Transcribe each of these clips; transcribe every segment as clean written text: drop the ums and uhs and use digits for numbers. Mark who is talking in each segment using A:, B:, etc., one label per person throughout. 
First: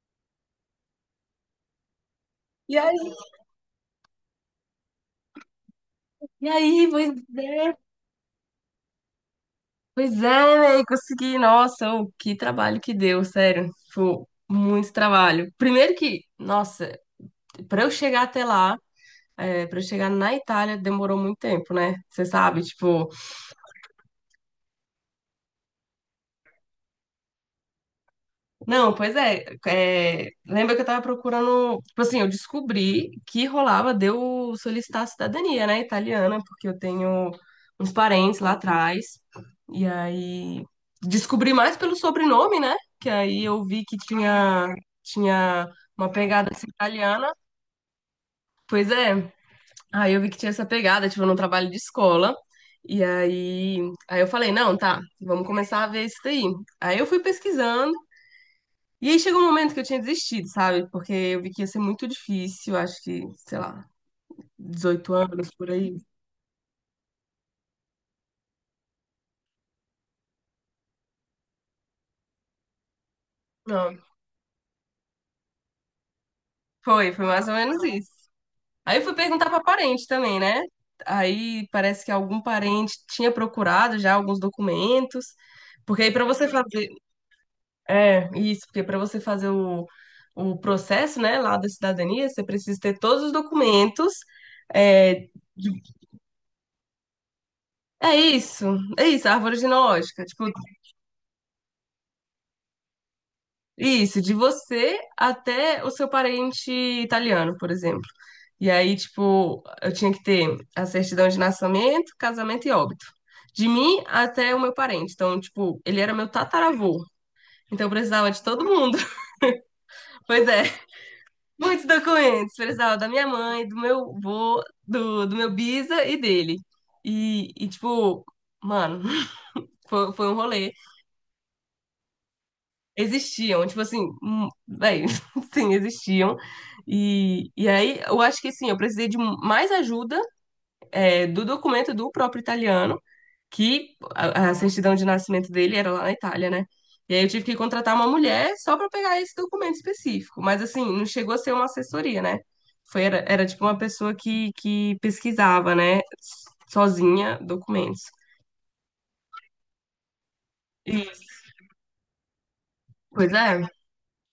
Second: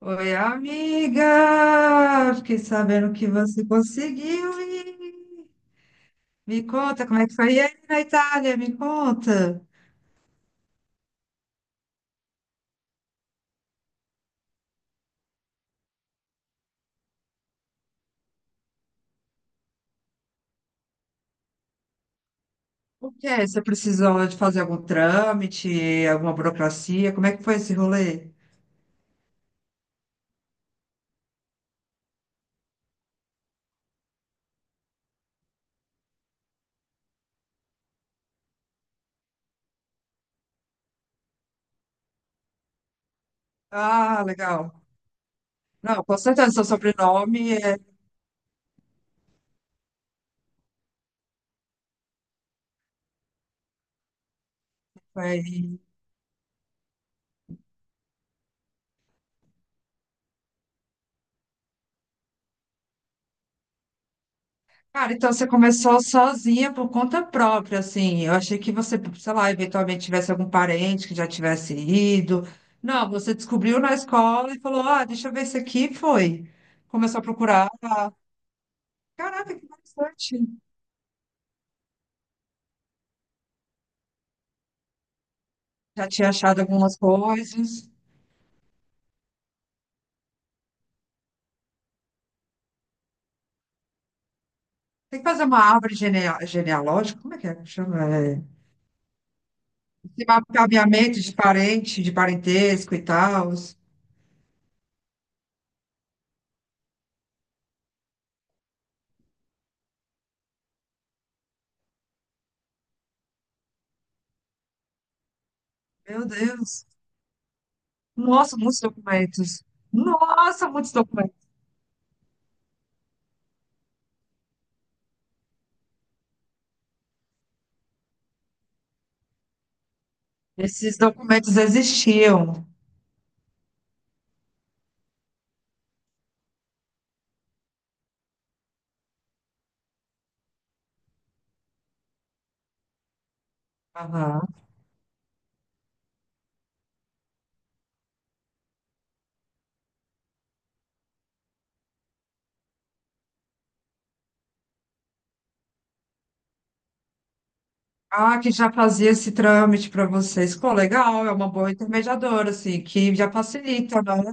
A: Oi, amiga! Fiquei
B: E aí,
A: sabendo que você conseguiu ir.
B: e
A: Me
B: aí,
A: conta como é que foi
B: é,
A: aí na Itália, me conta.
B: pois é, véi, consegui. Nossa, ô, que trabalho que deu, sério. Foi muito trabalho. Primeiro que, nossa, pra eu chegar até lá, é, para eu chegar na Itália, demorou muito tempo, né? Você sabe, tipo.
A: O que é? Você precisou de fazer algum trâmite, alguma burocracia? Como é que foi esse rolê?
B: Não, pois é, lembra que eu tava procurando. Tipo assim, eu descobri que rolava de eu solicitar a cidadania, né, italiana, porque eu tenho uns parentes lá atrás. E aí. Descobri mais pelo sobrenome, né? Que aí eu vi que
A: Ah, legal.
B: tinha
A: Não,
B: uma
A: com
B: pegada
A: certeza, seu
B: assim, italiana.
A: sobrenome é,
B: Pois é, aí eu vi que tinha essa pegada, tipo, num trabalho de escola. E aí, aí eu falei, não, tá, vamos
A: foi.
B: começar a ver isso daí. Aí eu fui pesquisando. E aí chegou um momento que eu tinha desistido, sabe? Porque eu vi que ia ser muito difícil, acho que, sei lá, dezoito
A: Cara, então você
B: anos por aí.
A: começou sozinha por conta própria, assim. Eu achei que você, sei lá, eventualmente tivesse algum parente que já tivesse ido. Não, você descobriu na
B: Não,
A: escola e falou: Ah, deixa eu ver isso aqui. E foi.
B: foi,
A: Começou a
B: foi mais ou
A: procurar.
B: menos isso. Aí eu fui perguntar
A: Caraca,
B: pra
A: que
B: parente também,
A: interessante.
B: né? Aí parece que algum parente tinha procurado já alguns documentos, porque
A: Já
B: aí pra
A: tinha
B: você
A: achado
B: fazer,
A: algumas coisas.
B: isso, porque pra você fazer o processo, né, lá da cidadania, você precisa ter todos os documentos, é,
A: Tem que fazer uma
B: de-
A: árvore genealógica, como é que chama?
B: é isso, é isso, a árvore genealógica.
A: Esse
B: Tipo,
A: mapeamento de parente, de parentesco e tal.
B: isso, de você até o seu parente italiano, por exemplo. E aí, tipo, eu tinha que ter a certidão de nascimento, casamento e óbito. De mim até o meu parente. Então, tipo, ele era
A: Meu
B: meu
A: Deus.
B: tataravô. Então, eu precisava de
A: Nossa,
B: todo
A: muitos
B: mundo.
A: documentos.
B: Pois é,
A: Nossa, muitos documentos.
B: muitos documentos. Precisava da minha mãe, do meu vô, do meu bisa e dele. E tipo, mano, foi um rolê.
A: Esses documentos existiam.
B: Existiam, tipo assim, bem, sim, existiam. E aí eu acho que assim, eu precisei de mais ajuda, do documento do próprio italiano, que
A: Aham.
B: a certidão de nascimento dele era lá na Itália, né? E aí eu tive que contratar uma mulher só para pegar esse documento específico. Mas assim, não chegou a ser uma assessoria, né? Era tipo uma pessoa que pesquisava, né, sozinha documentos.
A: Ah, que já fazia esse trâmite para vocês. Pô,
B: E,
A: legal, é uma boa intermediadora, assim, que já
B: Pois é.
A: facilita, né?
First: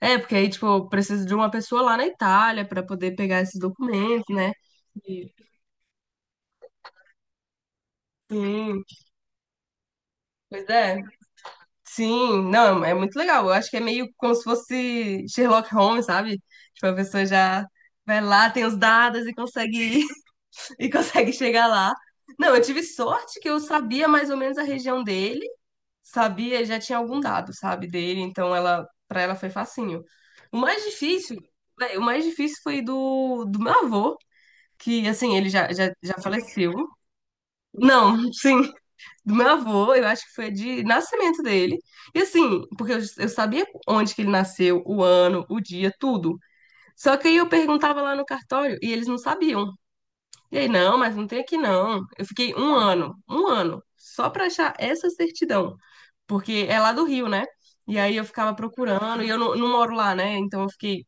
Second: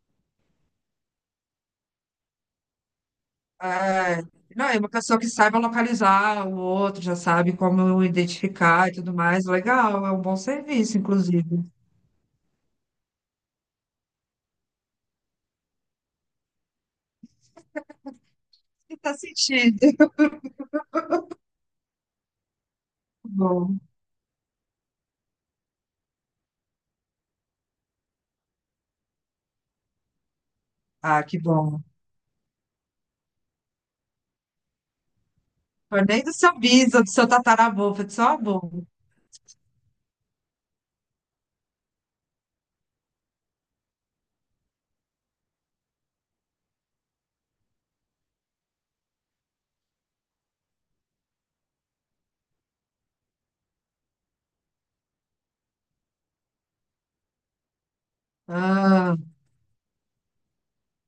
B: É, porque aí, tipo, eu preciso de uma pessoa lá na Itália para poder pegar esses
A: É,
B: documentos, né?
A: não, é uma pessoa que
B: E-
A: saiba localizar o outro, já sabe como
B: Sim,
A: identificar e tudo mais. Legal, é um bom
B: pois é.
A: serviço, inclusive.
B: Sim, não, é muito legal. Eu acho que é meio como se fosse Sherlock Holmes, sabe? Tipo, a pessoa já vai lá, tem os
A: E tá
B: dados e
A: sentindo.
B: consegue
A: Que
B: e consegue chegar lá. Não, eu tive sorte que eu
A: bom.
B: sabia mais ou menos a região dele, sabia, já tinha algum dado, sabe, dele, então ela para ela foi facinho. O mais
A: Ah,
B: difícil,
A: que bom.
B: véi, o mais difícil foi do meu avô. Que assim, ele já, já,
A: Foi
B: já
A: nem do seu
B: faleceu.
A: bisa, do seu tataravô, foi do
B: Não,
A: seu
B: sim,
A: avô.
B: do meu avô, eu acho que foi de nascimento dele. E assim, porque eu sabia onde que ele nasceu, o ano, o dia, tudo. Só que aí eu perguntava lá no cartório e eles não sabiam. E aí, não, mas não tem aqui não. Eu fiquei um ano, só pra achar essa certidão. Porque é lá do Rio, né? E aí eu ficava
A: Ah,
B: procurando, e eu não, não moro lá, né? Então eu fiquei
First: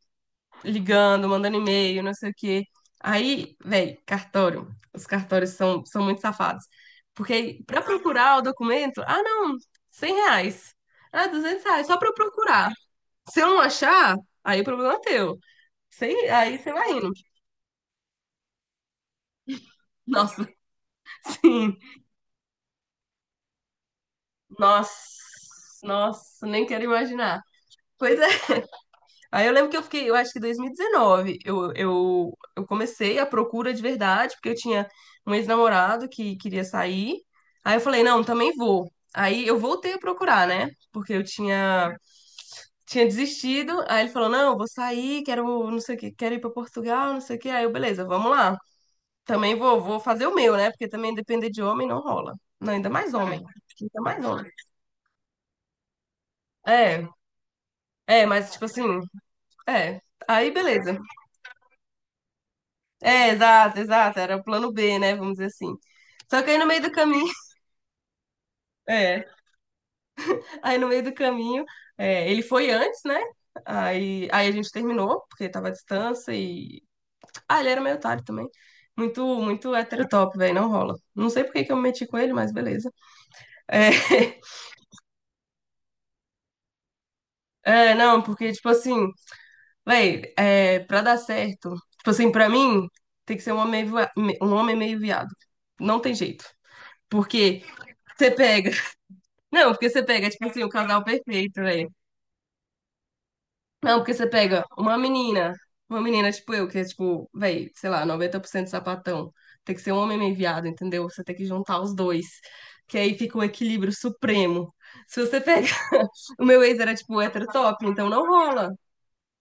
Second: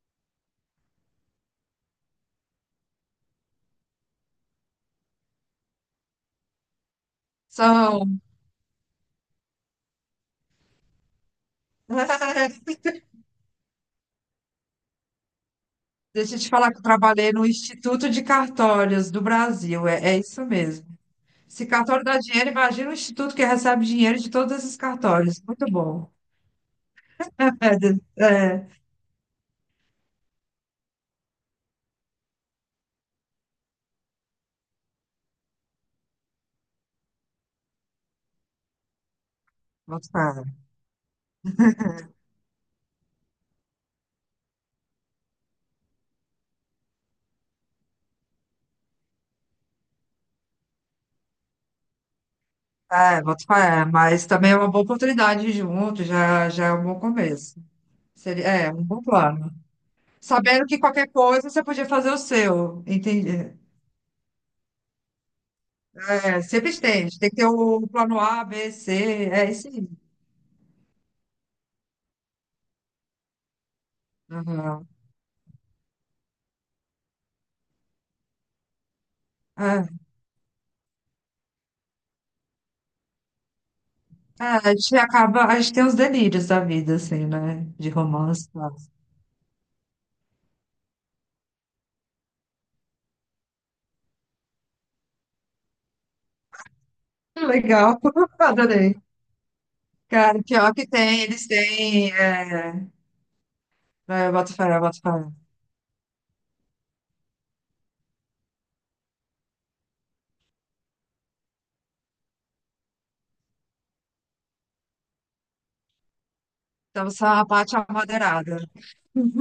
B: ligando, mandando e-mail, não sei o quê. Aí, velho, cartório. Os cartórios são muito safados. Porque para
A: são.
B: procurar o documento, ah, não, 100 reais. Ah, 200 reais, só para eu procurar. Se eu não achar, aí o problema é teu. Sem,
A: Deixa eu te
B: aí você
A: falar que eu
B: vai indo.
A: trabalhei no Instituto de Cartórios do Brasil. É, é isso
B: Nossa,
A: mesmo. Se
B: sim.
A: cartório dá dinheiro, imagina o instituto que recebe dinheiro de todos esses
B: Nossa,
A: cartórios. Muito bom.
B: nossa, nem quero imaginar.
A: É, de-
B: Pois
A: é,
B: é. Aí eu lembro que eu fiquei, eu acho que 2019, eu comecei a procura de verdade, porque eu tinha um ex-namorado que queria sair. Aí eu falei, não, também vou. Aí eu voltei a
A: boto
B: procurar,
A: fé.
B: né? Porque eu tinha desistido. Aí ele falou, não, eu vou sair, quero, não sei o quê, quero ir para Portugal, não sei o quê. Aí eu, beleza, vamos lá. Também vou fazer o meu, né? Porque também depender de homem não rola. Não, ainda mais
A: É,
B: homem.
A: boto fé.
B: Ainda mais
A: Mas
B: homem.
A: também é uma boa oportunidade junto, já é um bom
B: É,
A: começo.
B: é,
A: Seria,
B: mas tipo
A: é, um
B: assim,
A: bom plano.
B: é. Aí
A: Sabendo que
B: beleza.
A: qualquer coisa você podia fazer o seu,
B: É,
A: entende?
B: exato, exato. Era o plano B, né? Vamos dizer assim. Só
A: É,
B: que aí no
A: sempre
B: meio do
A: tem.
B: caminho,
A: Tem que ter o plano A, B, C.
B: é,
A: É isso aí.
B: aí no meio do caminho, ele foi antes, né? Aí a gente
A: Aham.
B: terminou, porque tava à distância e. Ah, ele era meio otário também. Muito, muito
A: É.
B: heterotop, velho, não rola. Não sei por que que eu me meti com ele, mas beleza. É,
A: Ah, a gente acaba, a gente tem os delírios da vida, assim, né? De
B: é, não,
A: romance
B: porque,
A: e
B: tipo
A: tal.
B: assim, velho, é, pra dar certo, tipo assim, pra mim, tem que ser um homem meio viado. Não tem jeito. Porque
A: Legal,
B: você pega.
A: adorei.
B: Não, porque você pega,
A: Cara,
B: tipo assim, o
A: pior que
B: casal
A: tem, eles
B: perfeito, velho.
A: têm.
B: Não, porque você
A: É, bota
B: pega
A: fé, bota fé.
B: uma menina tipo eu, que é tipo, velho, sei lá, 90% sapatão. Tem que ser um homem meio viado, entendeu? Você tem que juntar os dois. Que aí fica o equilíbrio supremo. Se você pega. O meu ex era
A: Então
B: tipo
A: você é
B: hétero
A: uma parte
B: top, então não
A: amadeirada.
B: rola.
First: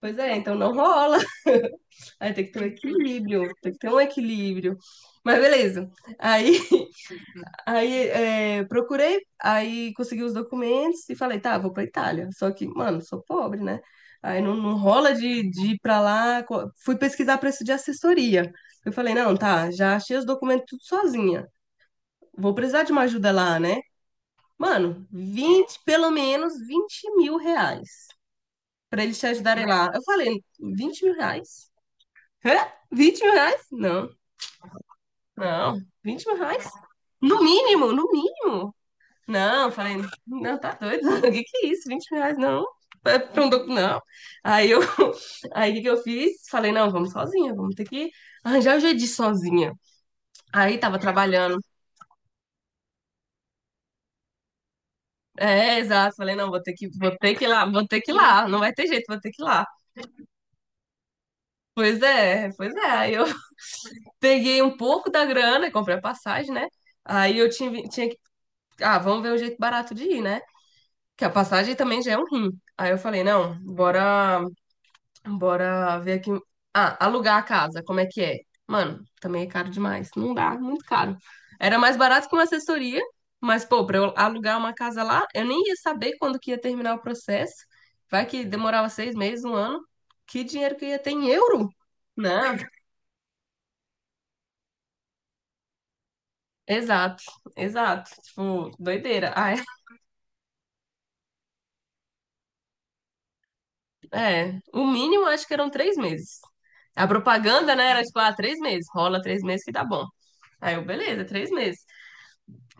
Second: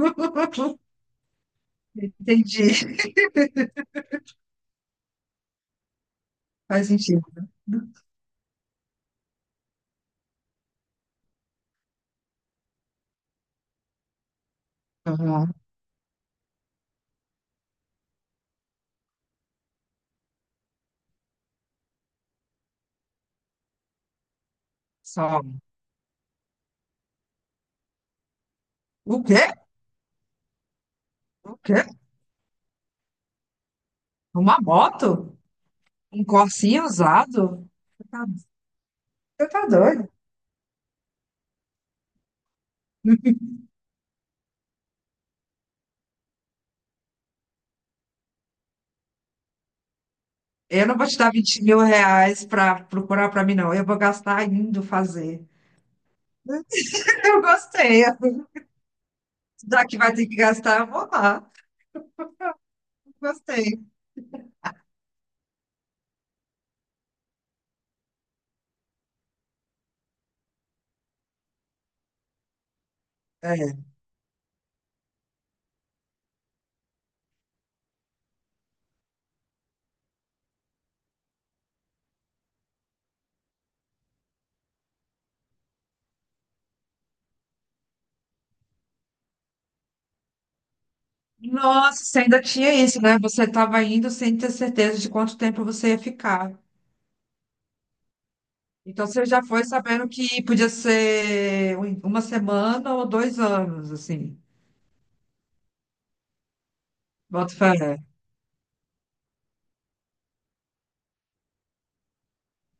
B: Pois é, então não rola. Aí tem que ter
A: Entendi.
B: um equilíbrio, tem que ter um equilíbrio. Mas beleza. Aí
A: Faz sentido.
B: Aí é, procurei, aí consegui os documentos e falei, tá, vou pra Itália. Só que, mano, sou pobre, né? Aí não, não rola de,
A: Aham.
B: de ir pra lá. Fui pesquisar preço de assessoria. Eu falei, não, tá, já achei os documentos tudo sozinha. Vou precisar de uma ajuda lá, né? Mano,
A: Só.
B: 20 pelo menos 20 mil reais pra eles
A: O
B: te
A: quê?
B: ajudarem lá. Eu falei, 20 mil
A: O
B: reais?
A: quê?
B: Hã? 20 mil reais? Não,
A: Uma moto?
B: não,
A: Um
B: 20 mil reais?
A: corsinho
B: No
A: usado?
B: mínimo, no
A: Você tá,
B: mínimo.
A: você tá
B: Não, falei,
A: doido?
B: não, tá doido, o que que é isso? 20 reais, não. É pra um não. Aí eu, aí o que que eu fiz? Falei, não, vamos sozinha, vamos ter que arranjar o jeito de ir sozinha. Aí
A: Eu não
B: tava
A: vou te dar
B: trabalhando.
A: 20 mil reais pra procurar pra mim, não. Eu vou gastar indo fazer.
B: É, exato. Falei, não, vou ter
A: Eu
B: que ir lá, vou ter
A: gostei.
B: que ir lá, não vai ter jeito, vou ter que ir lá.
A: Já que vai ter que gastar, eu vou lá.
B: Pois é, pois é. Aí eu
A: Gostei.
B: peguei um pouco da grana, comprei a passagem, né? Aí eu tinha que, ah, vamos ver o jeito barato de ir, né? Que a passagem também já é um rim. Aí eu falei, não,
A: É.
B: bora ver aqui. Ah, alugar a casa, como é que é? Mano, também é caro demais. Não dá, muito caro. Era mais barato que uma assessoria, mas, pô, pra eu alugar uma casa lá, eu nem ia saber quando que ia terminar o processo. Vai que demorava 6 meses, um ano. Que dinheiro que eu ia ter em euro?
A: Nossa, você ainda
B: Não,
A: tinha isso, né? Você estava indo sem ter certeza de quanto tempo você ia ficar.
B: exato, exato. Tipo,
A: Então você
B: doideira.
A: já
B: Ah,
A: foi sabendo que podia ser uma semana ou dois anos, assim.
B: é. É. O mínimo acho que eram 3 meses. A propaganda,
A: Bota
B: né,
A: fé.
B: era tipo, ah, 3 meses. Rola 3 meses que dá bom. Aí eu, beleza, 3 meses.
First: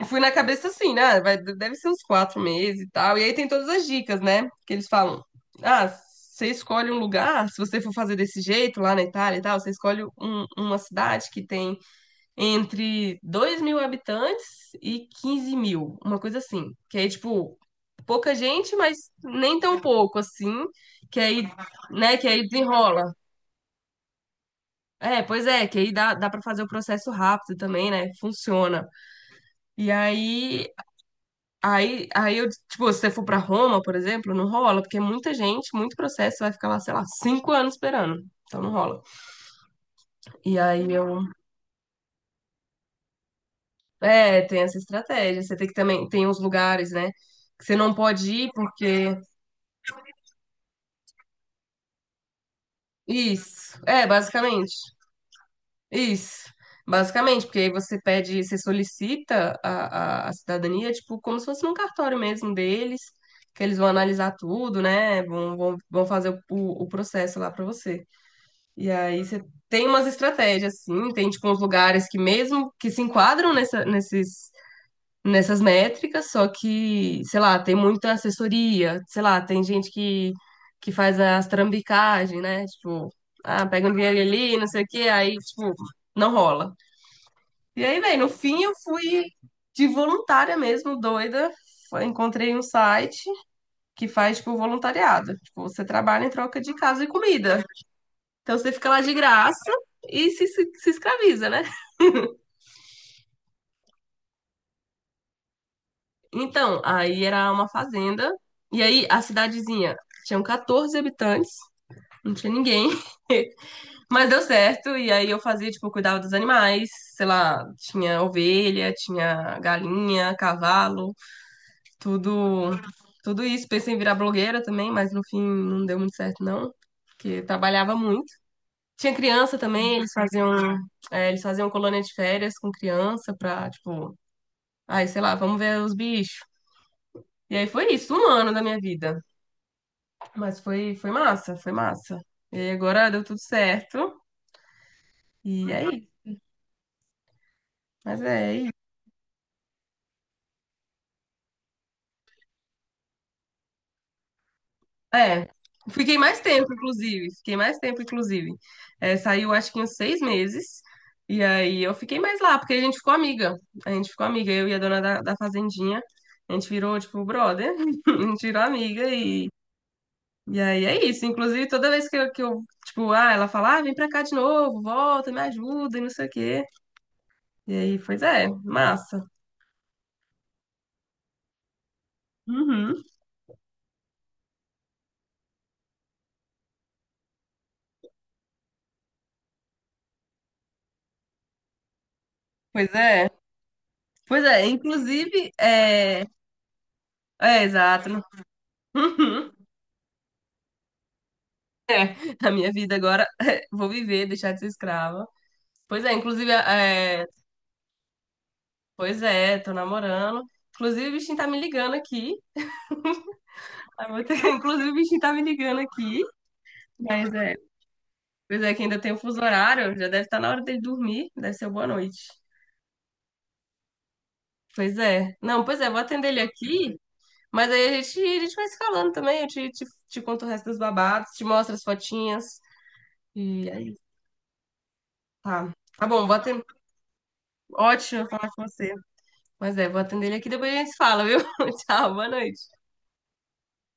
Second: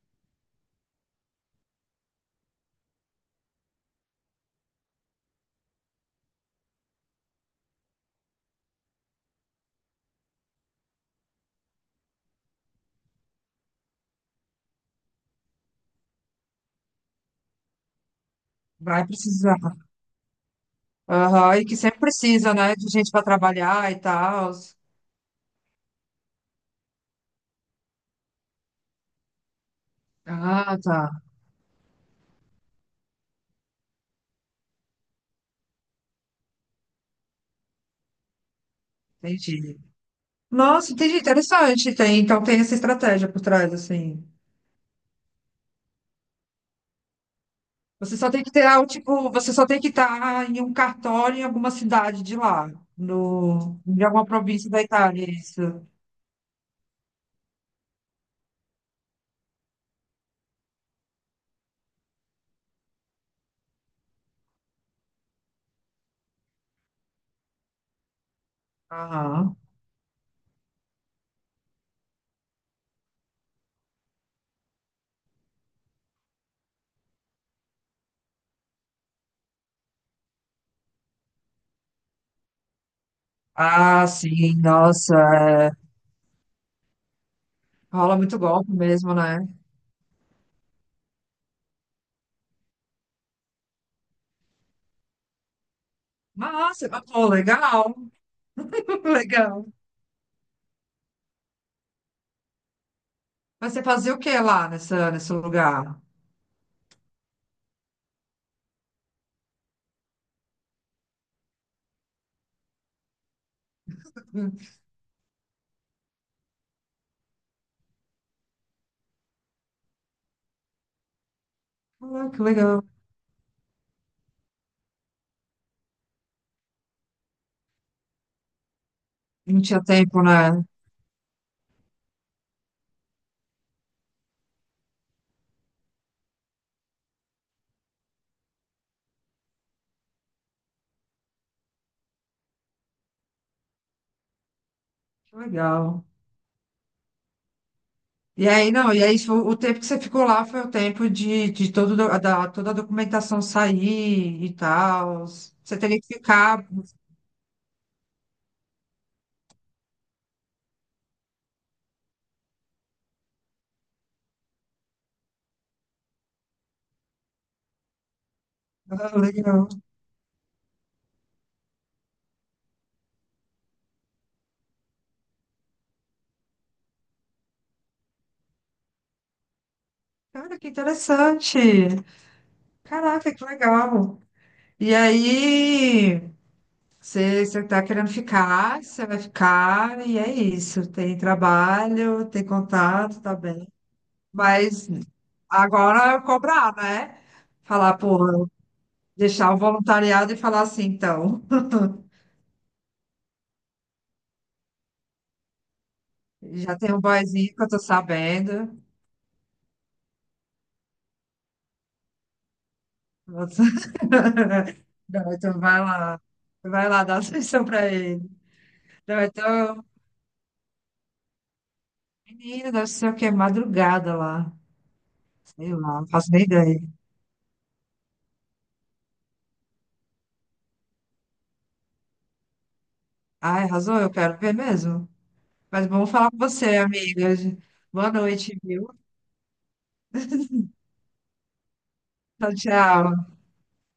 B: E fui na cabeça assim, né? Vai, deve ser uns 4 meses e tal. E aí tem todas as dicas, né? Que eles falam: ah, você escolhe um lugar, se você for fazer desse jeito lá na Itália e tal, você escolhe uma cidade que tem entre 2 mil habitantes e 15 mil, uma coisa assim. Que aí, tipo, pouca gente,
A: Vai
B: mas nem
A: precisar.
B: tão pouco assim. Que aí,
A: Aham, e que sempre
B: né? Que aí
A: precisa, né? De gente
B: desenrola.
A: para trabalhar e tal.
B: É, pois é, que aí dá para fazer o processo rápido também, né? Funciona. E aí
A: Ah, tá.
B: aí eu, tipo, se você for pra Roma, por exemplo, não rola, porque é muita gente, muito processo, você vai ficar lá, sei lá, 5 anos esperando. Então não rola.
A: Entendi.
B: E aí
A: Nossa, entendi.
B: eu.
A: Interessante. Tem, então tem essa estratégia por trás, assim.
B: É, tem essa estratégia. Você tem que também. Tem uns lugares, né? Que você não pode ir porque.
A: Você só tem que estar em um cartório em alguma cidade de lá,
B: Isso.
A: no, de
B: É,
A: alguma província
B: basicamente.
A: da Itália, é isso.
B: Isso. Basicamente, porque aí você pede, você solicita a cidadania, tipo, como se fosse num cartório mesmo deles, que eles vão analisar tudo, né? Vão fazer o processo lá pra você. E aí você
A: Aham.
B: tem umas estratégias, assim tem tipo uns lugares que mesmo que se enquadram nessa, nesses, nessas métricas, só que, sei lá, tem muita assessoria, sei lá, tem gente que, faz as trambicagens, né? Tipo, ah, pega um
A: Ah,
B: dinheiro
A: sim,
B: ali, não sei o quê,
A: nossa,
B: aí,
A: é,
B: tipo, não rola. E aí,
A: rola
B: velho, no
A: muito
B: fim eu
A: golpe mesmo,
B: fui
A: né?
B: de voluntária mesmo, doida. Encontrei um site que faz, tipo, voluntariado. Tipo, você trabalha em troca de
A: Nossa, mas,
B: casa e
A: pô,
B: comida.
A: legal,
B: Então você fica lá de
A: legal.
B: graça e se escraviza, né?
A: Mas você fazia o que lá nessa, nesse lugar?
B: Então, aí era uma fazenda. E aí a cidadezinha tinha 14 habitantes, não tinha ninguém, mas deu
A: Hum.
B: certo. E aí eu fazia, tipo, eu cuidava dos animais, sei lá, tinha ovelha, tinha galinha, cavalo,
A: Ah, que
B: tudo,
A: legal.
B: tudo isso. Pensei em virar blogueira também, mas no fim não deu muito certo, não. Porque trabalhava muito. Tinha criança
A: Não tinha
B: também,
A: tempo, né?
B: eles faziam colônia de férias com criança pra, tipo, aí, sei lá, vamos ver os bichos. E aí foi isso, um ano da minha vida. Mas foi massa, foi massa. E aí agora deu tudo certo.
A: Que
B: E
A: legal.
B: aí, mas
A: E
B: é
A: aí,
B: isso.
A: não, e aí o tempo que você ficou lá foi o tempo de, toda a documentação sair e tal.
B: É,
A: Você teria que
B: fiquei mais
A: ficar.
B: tempo, inclusive. Fiquei mais tempo, inclusive. É, saiu acho que uns 6 meses. E aí eu fiquei mais lá, porque a gente ficou amiga. A gente ficou amiga, eu e a dona da fazendinha. A gente virou, tipo, brother. A gente virou amiga
A: Ah,
B: e
A: legal.
B: E aí é isso. Inclusive, toda vez que eu, tipo, ah, ela fala, ah, vem pra cá de novo, volta, me ajuda e não sei o quê. E aí, pois é, massa.
A: Cara, que interessante.
B: Uhum.
A: Caraca, que legal. E aí, você tá querendo ficar, você vai ficar, e é isso. Tem trabalho, tem
B: Pois
A: contato,
B: é.
A: tá bem.
B: Pois é,
A: Mas
B: inclusive,
A: agora é
B: é.
A: cobrar, né?
B: É,
A: Falar,
B: exato.
A: porra,
B: Uhum.
A: deixar o voluntariado e falar assim, então.
B: A minha vida agora, vou viver, deixar de ser escrava. Pois é, inclusive,
A: Já tem um
B: é.
A: boyzinho que eu tô sabendo.
B: Pois é, tô namorando. Inclusive, o bichinho tá me ligando aqui.
A: Você-
B: Ah, Inclusive, o bichinho tá
A: Não,
B: me
A: então
B: ligando
A: vai
B: aqui.
A: lá. Vai lá dar
B: Mas é,
A: atenção pra ele.
B: pois é, que ainda tem o
A: Não,
B: fuso
A: então,
B: horário, já deve estar na hora dele dormir. Deve ser boa noite.
A: menina, deve ser o quê? Madrugada lá.
B: Pois é. Não,
A: Sei
B: pois é, vou
A: lá, não
B: atender
A: faço
B: ele
A: nem ideia.
B: aqui, mas aí a gente vai se falando também. Eu te conto o resto dos babados, te mostro as fotinhas.
A: Ai,
B: E aí,
A: arrasou, eu quero ver mesmo.
B: tá.
A: Mas
B: Tá
A: vamos
B: bom,
A: falar
B: vou
A: com
B: atender.
A: você, amiga. Boa
B: Ótimo falar
A: noite,
B: com
A: viu?
B: você. Mas é, vou atender ele aqui, depois a gente se fala, viu? Tchau, boa
A: Tchau,
B: noite.
A: tchau.